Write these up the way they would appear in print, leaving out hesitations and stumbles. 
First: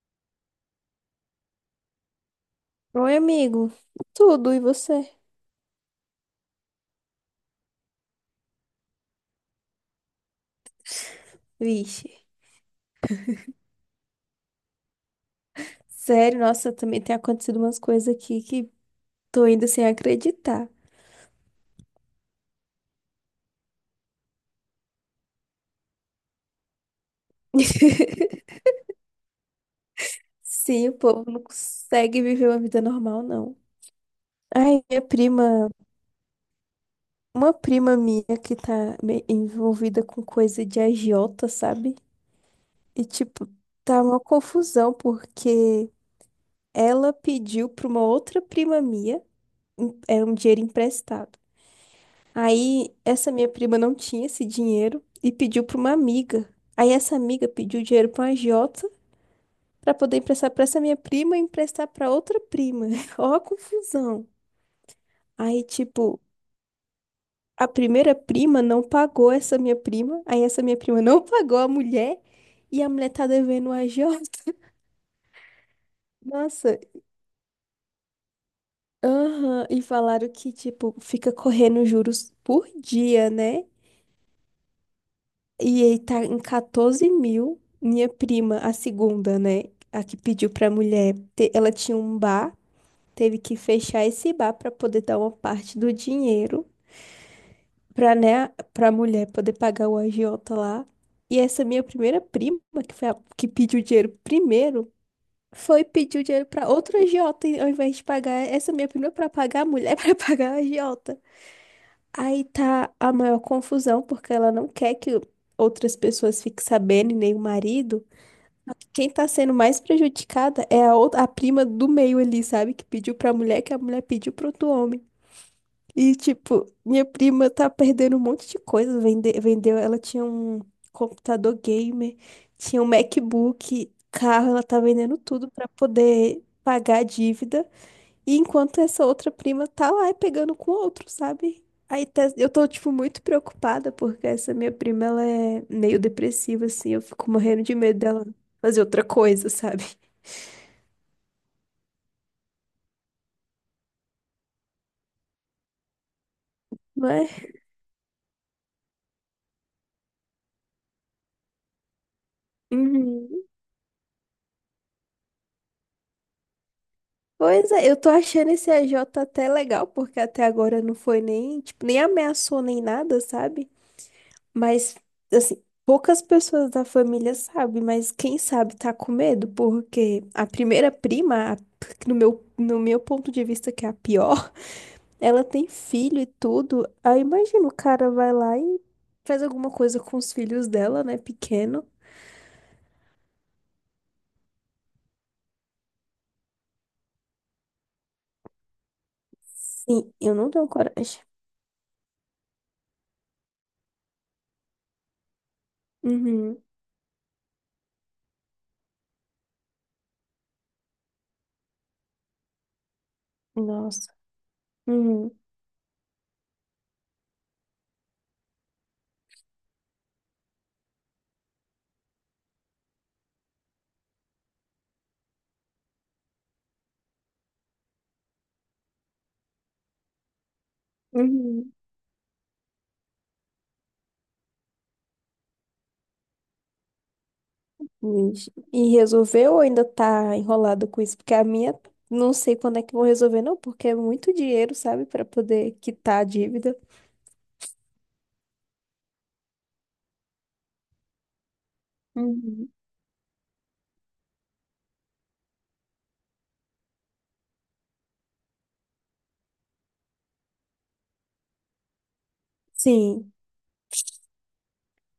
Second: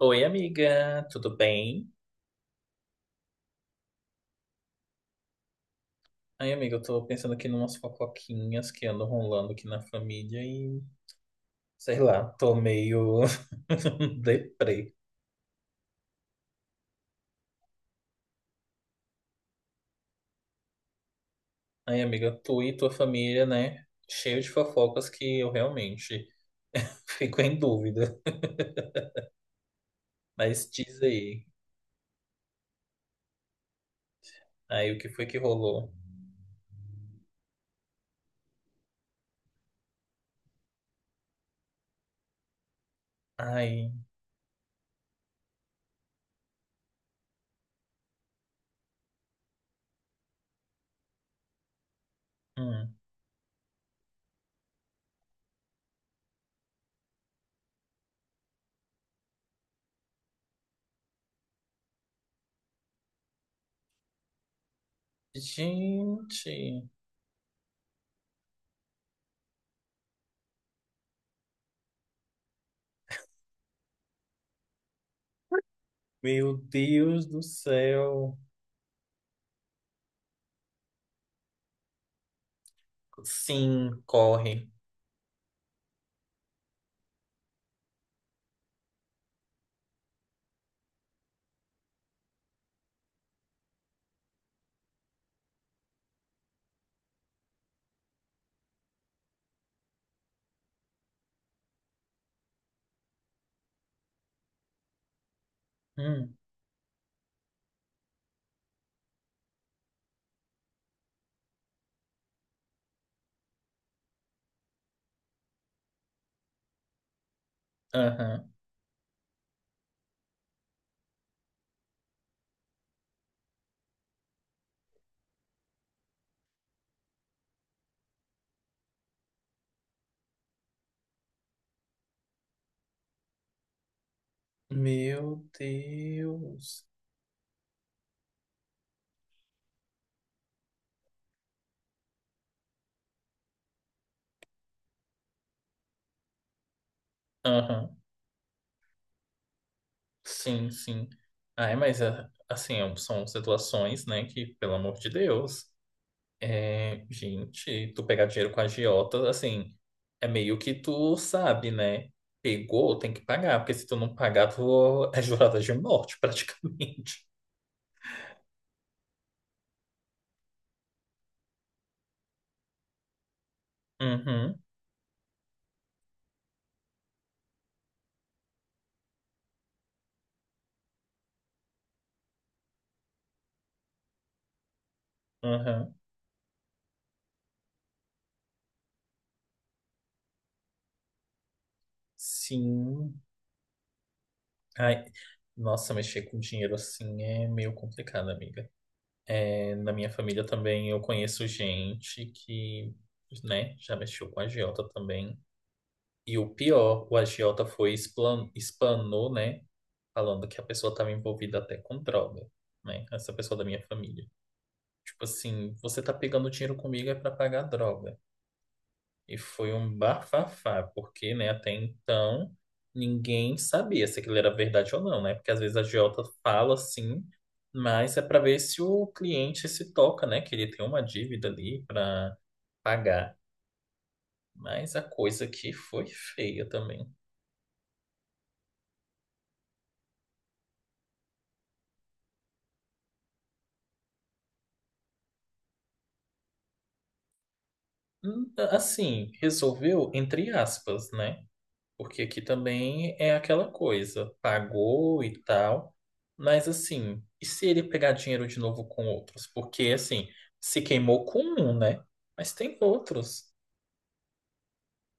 Oi, amiga, tudo bem? Oi, amigo. Tudo, e você? Ai, amiga, eu tô pensando aqui numas fofoquinhas que andam rolando aqui na família e, sei Vixe. lá, tô meio deprê. Sério, nossa, também tem acontecido umas coisas aqui que tô indo sem acreditar. Ai, amiga, tu e tua família, né? Cheio de fofocas que eu realmente fico em dúvida. Mas Sim, o diz povo não aí, consegue viver uma vida normal, não. Ai, aí o minha que foi que prima, rolou? uma prima minha que tá envolvida com coisa de agiota, sabe? E tipo, Ai, tá uma confusão porque ela pediu pra uma outra prima minha, é um dinheiro emprestado. hum. Aí essa minha prima não tinha esse dinheiro e pediu para uma amiga. Aí essa amiga pediu dinheiro para uma agiota para poder emprestar para essa minha prima e emprestar para outra prima. Ó a confusão. Aí tipo, Gente, a primeira prima não pagou essa minha prima, aí essa minha prima não pagou a mulher e a mulher tá devendo a agiota. meu Nossa, Deus do céu. aham, e falaram que tipo fica correndo juros por dia, né? Sim, corre. E ele tá em 14 mil. Minha prima, a segunda, né? A que pediu pra mulher. Ela tinha um bar, teve que fechar esse bar pra poder dar uma parte do dinheiro pra, né, pra mulher poder pagar o agiota lá. E essa minha primeira prima, que foi a que pediu o dinheiro primeiro, foi pedir o Hum, dinheiro pra outra agiota, e ao invés de pagar essa minha prima pra pagar a mulher, pra pagar a agiota. Aí tá a maior confusão, porque ela não quer que outras pessoas fiquem sabendo, e nem o marido. aham. Quem tá sendo mais prejudicada é a outra, a prima do meio ali, sabe? Que pediu pra mulher, que a mulher pediu pro outro homem. E, tipo, minha prima tá perdendo um monte de coisa. Vende, vendeu, ela tinha um computador gamer, tinha um MacBook, carro, ela tá vendendo Meu tudo pra poder Deus. pagar a dívida. E enquanto essa outra prima tá lá e pegando com outro, sabe? Eu tô, tipo, muito preocupada porque essa minha prima, ela é meio depressiva, assim. Eu fico morrendo de Aham. medo dela fazer outra coisa, sabe? Sim, sim. Ai, mas é, assim, são situações, né, que, pelo amor de Deus, é, Mas... gente, tu pegar dinheiro com agiota, assim, é meio que tu sabe, né? Pegou, tem que Uhum. pagar, porque se tu não pagar, tu é jurada de morte, praticamente. Pois é, eu tô achando esse AJ até legal, porque até agora não foi nem, tipo, nem ameaçou nem nada, sabe? Uhum, Mas, assim, poucas pessoas da família sabem, mas quem sabe tá com medo, porque a primeira prima, no meu, ponto de vista, que é a pior. Ela tem uhum. filho e tudo. Aí imagina o cara vai lá e faz alguma coisa com os filhos dela, né? Pequeno. Sim. Ai, nossa, mexer com dinheiro assim é meio complicado, amiga. É, na minha Sim, eu família não tenho também eu coragem. conheço gente que, né, já mexeu com agiota também. E o Uhum. pior, o agiota foi explanou, né, falando que a pessoa estava envolvida até com droga, né, essa pessoa da minha Nossa. família. Tipo Uhum. assim, você tá pegando dinheiro comigo é para pagar droga. E foi um bafafá, porque, né, até então ninguém sabia se aquilo era verdade ou não, né? Porque às vezes a agiota fala assim, mas é para ver se o cliente se toca, né? Que ele tem uma dívida Uhum. ali para pagar. Mas a coisa aqui foi feia também. Vixe. E resolveu ou ainda tá enrolado com isso? Porque a minha, não sei quando é que vão resolver, não, porque é muito dinheiro, sabe, pra poder quitar a dívida. Hum. Assim, resolveu entre aspas, né? Porque aqui Uhum. também é aquela coisa, pagou e tal, mas assim, e se ele pegar dinheiro de novo com outros? Porque assim, se queimou com um, né? Mas tem Sim, outros.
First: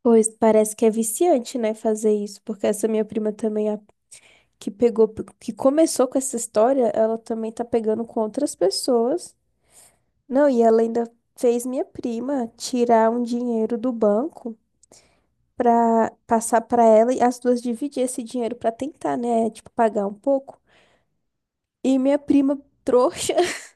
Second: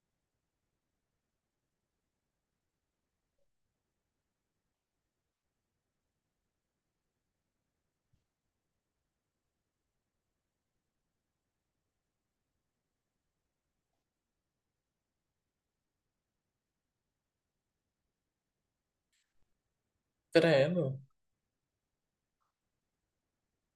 pois parece que é viciante, né, fazer isso, porque essa minha prima também que pegou, que começou com essa história, ela também tá pegando com outras pessoas. Não, e ela ainda fez minha prima tirar um dinheiro do banco pra passar pra ela e as duas dividir esse dinheiro pra tentar, né, tipo pagar um pouco. Credo. E minha prima trouxa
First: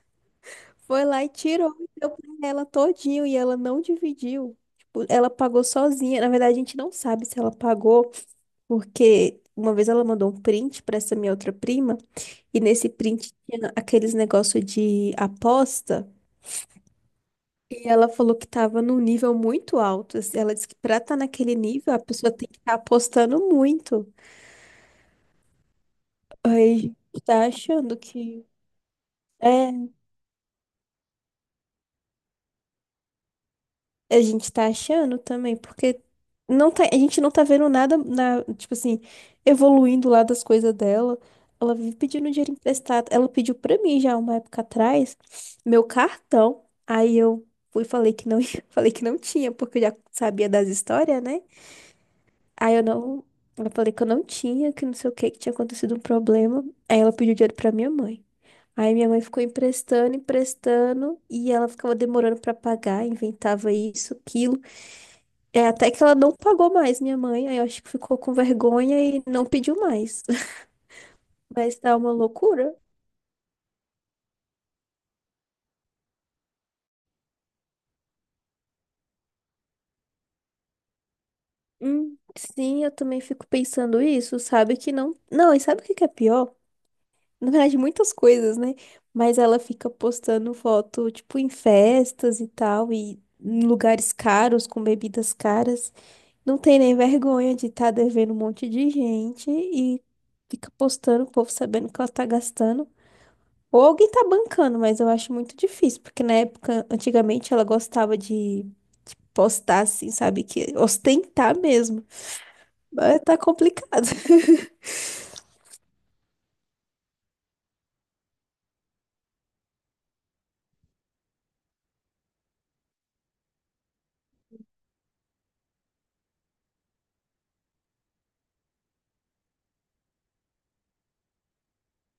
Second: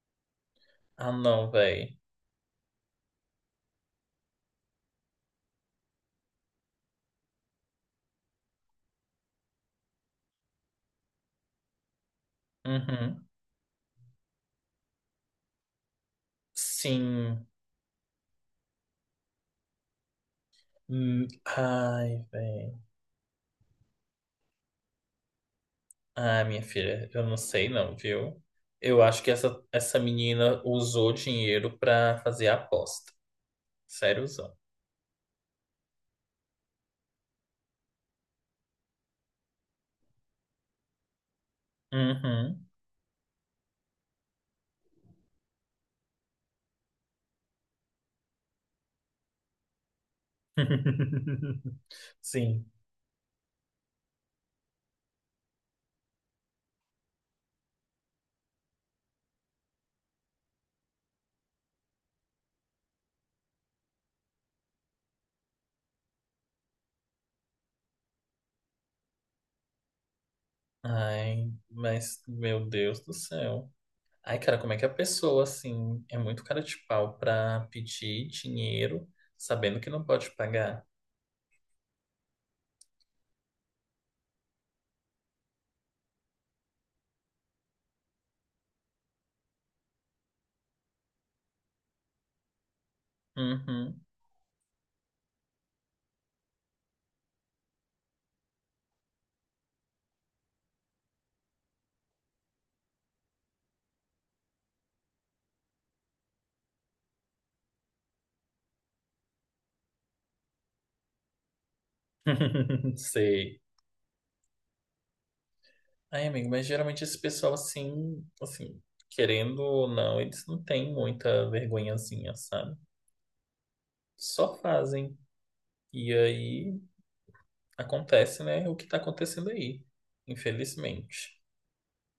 foi Ah, lá e não, tirou e véi. deu pra ela todinho e ela não dividiu. Tipo, ela pagou sozinha. Na verdade, a gente não sabe se ela pagou porque uma vez ela mandou um print pra essa minha outra prima. E nesse Uhum. print tinha aqueles negócio de aposta. Sim. E ela falou que tava num nível muito alto, assim. Ela disse que pra estar Hum. naquele nível, a Ai, pessoa tem que estar véi. apostando muito. Ah, minha Aí filha, eu não tá sei não, achando viu? que. Eu acho que essa, É, essa menina usou dinheiro pra fazer a aposta. a gente Sériozão. tá achando também, porque não tá, a gente não tá vendo nada na, tipo assim, evoluindo lá das coisas dela. Ela vive pedindo dinheiro Uhum. emprestado. Ela pediu pra mim já uma época atrás meu cartão. Aí eu fui e falei que não, falei que não tinha, porque eu já sabia das histórias, né? Sim. Aí eu não, eu falei que eu não tinha, que não sei o que, que tinha acontecido um problema. Aí ela pediu dinheiro pra minha mãe. Aí minha mãe ficou emprestando, emprestando, e ela ficava demorando pra pagar, inventava isso, aquilo. É, até que ela não pagou mais minha mãe, aí eu acho que ficou com vergonha e não pediu mais. Ai, Mas tá uma mas, meu loucura. Deus do céu. Ai, cara, como é que a pessoa, assim, é muito cara de pau pra pedir dinheiro sabendo que não pode pagar? Sim, eu também fico pensando isso, sabe que não. Não, e sabe o que que é pior? Na verdade, muitas coisas, né? Mas ela fica postando foto, tipo, em festas e tal, e em Uhum. lugares caros, com bebidas caras. Não tem nem vergonha de estar devendo um monte de gente e fica postando o povo sabendo que ela tá gastando. Ou alguém tá bancando, mas eu acho muito difícil, porque na época, antigamente, ela gostava de postar assim, sabe? Que ostentar mesmo. Mas tá Sei. complicado. Ai, amigo, mas geralmente esse pessoal, assim, querendo ou não, eles não têm muita vergonhazinha, sabe? Só fazem. E aí acontece, né, o que tá acontecendo aí, infelizmente.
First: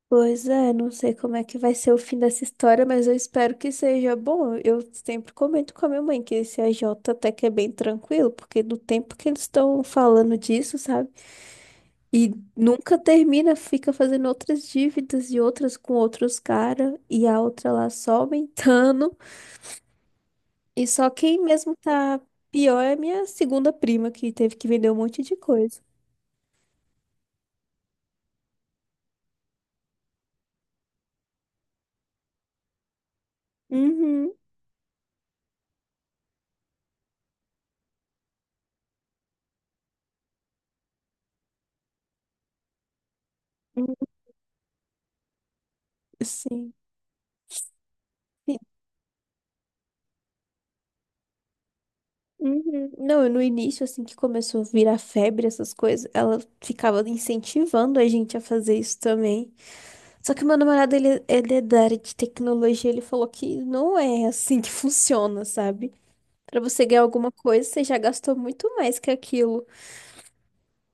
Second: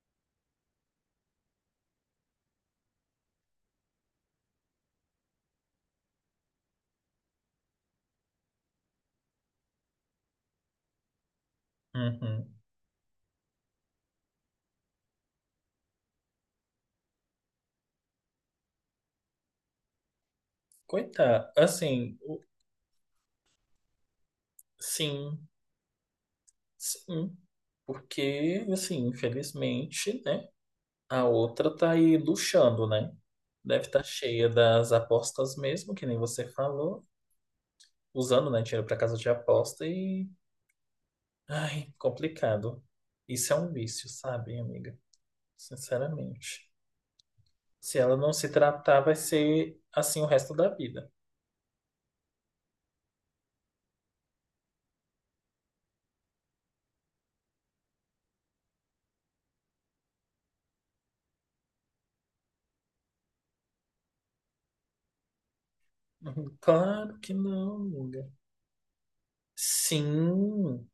Pois é, não sei como é que vai ser o fim dessa história, mas eu espero que seja bom. Eu sempre comento com a minha mãe que esse AJ até que é bem tranquilo, porque do tempo que eles estão falando disso, sabe? E Uhum. nunca termina, fica fazendo outras dívidas e outras com outros caras, e a outra lá só aumentando. E só quem Coitado, mesmo assim, tá pior é minha segunda prima, que teve que vender um monte de sim. coisa. Sim, porque, assim, infelizmente, né? A outra tá aí luxando, né? Deve estar Uhum. cheia das apostas mesmo, que nem você falou, usando, né, dinheiro para casa de aposta e. Ai, complicado. Isso é um Uhum. vício, sabe, amiga? Sinceramente. Sim. Se ela não se Sim. tratar, vai ser assim o resto da vida. Uhum. Não, no início, assim que começou a virar febre, essas coisas, ela ficava incentivando a gente a fazer isso também. Só que meu namorado, ele é da área de tecnologia, ele falou que não é assim que funciona, sabe? Pra você ganhar Claro que alguma coisa, não, você já amiga. gastou muito mais que aquilo. Sim.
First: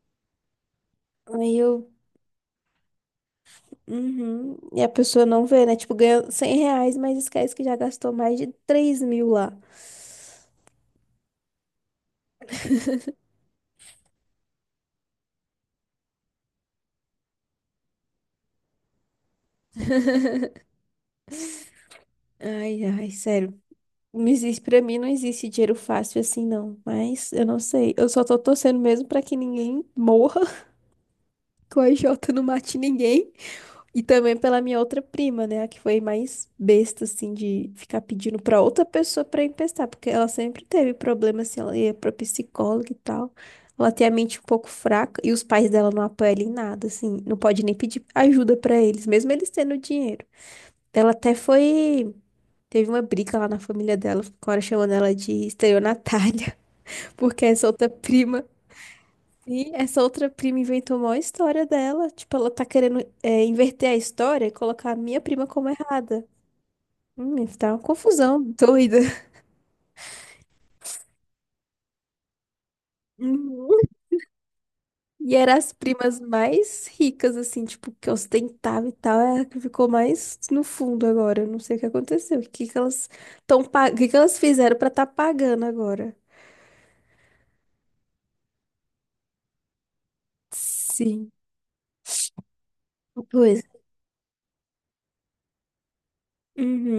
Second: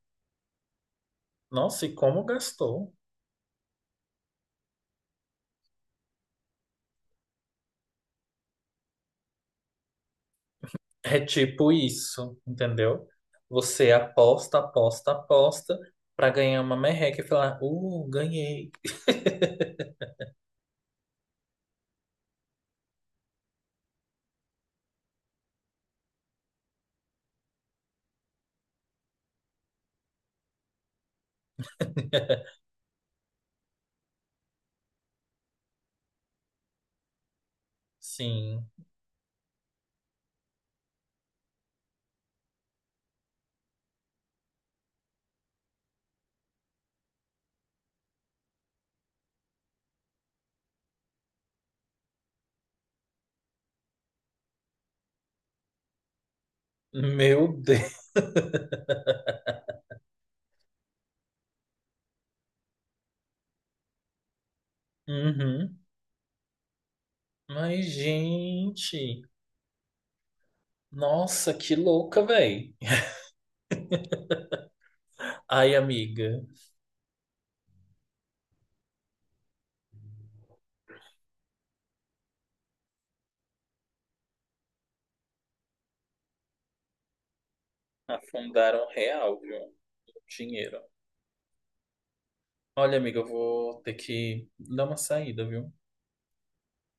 Aí Nossa, eu e como gastou? Uhum. E a pessoa não vê, né? Tipo, ganha 100 reais, mas esquece que já gastou mais de 3 mil lá. É tipo isso, entendeu? Você aposta, aposta, aposta pra ganhar uma merreca e falar, ganhei. Ai, ai, sério. Não existe, pra mim não existe dinheiro fácil assim, não. Mas eu não sei. Eu só tô torcendo mesmo pra que ninguém morra, que o AJ não mate ninguém. E também pela minha outra prima, né? A que foi mais besta, assim, de ficar pedindo pra Sim. outra pessoa pra emprestar, porque ela sempre teve problema, assim, ela ia pra psicóloga e tal. Ela tem a mente um pouco fraca e os pais dela não apoiam ela em nada, assim, não pode nem pedir ajuda pra eles, mesmo eles tendo dinheiro. Ela até foi. Teve uma briga lá na família dela, agora chamando ela de estelionatária, porque Meu essa outra Deus. prima. Sim, essa outra prima inventou uma história dela. Tipo, ela tá querendo é, inverter a história e colocar a minha prima como Uhum. errada. Tá uma Mas, confusão doida. gente, nossa, que louca, velho. Uhum. E eram as Ai, primas amiga, mais ricas, assim, tipo, que ostentava e tal. É a que ficou mais no fundo agora. Eu não sei o que aconteceu. O que que elas o que que elas fizeram pra tá pagando agora? afundaram real, viu? Dinheiro. Sim. Olha, amiga, eu Pois. vou ter que dar uma saída, viu?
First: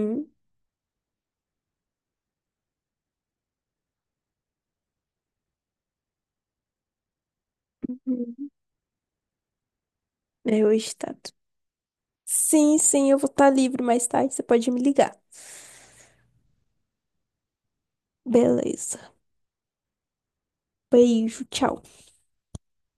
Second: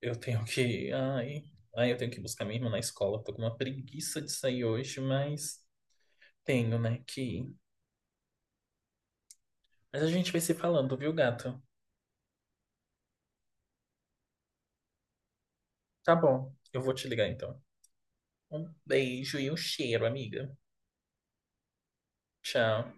Eu tenho que. Ai, ai, eu tenho que buscar minha irmã na escola. Tô com uma preguiça de sair hoje, mas. Tenho, né? Que. Uhum. Mas a gente vai se É o falando, viu, estado. gato? Sim, sim, eu vou estar livre mais tarde. Você pode me ligar. Tá bom, eu vou te ligar então. Um Beleza. beijo e um cheiro, amiga. Beijo, tchau. Tchau.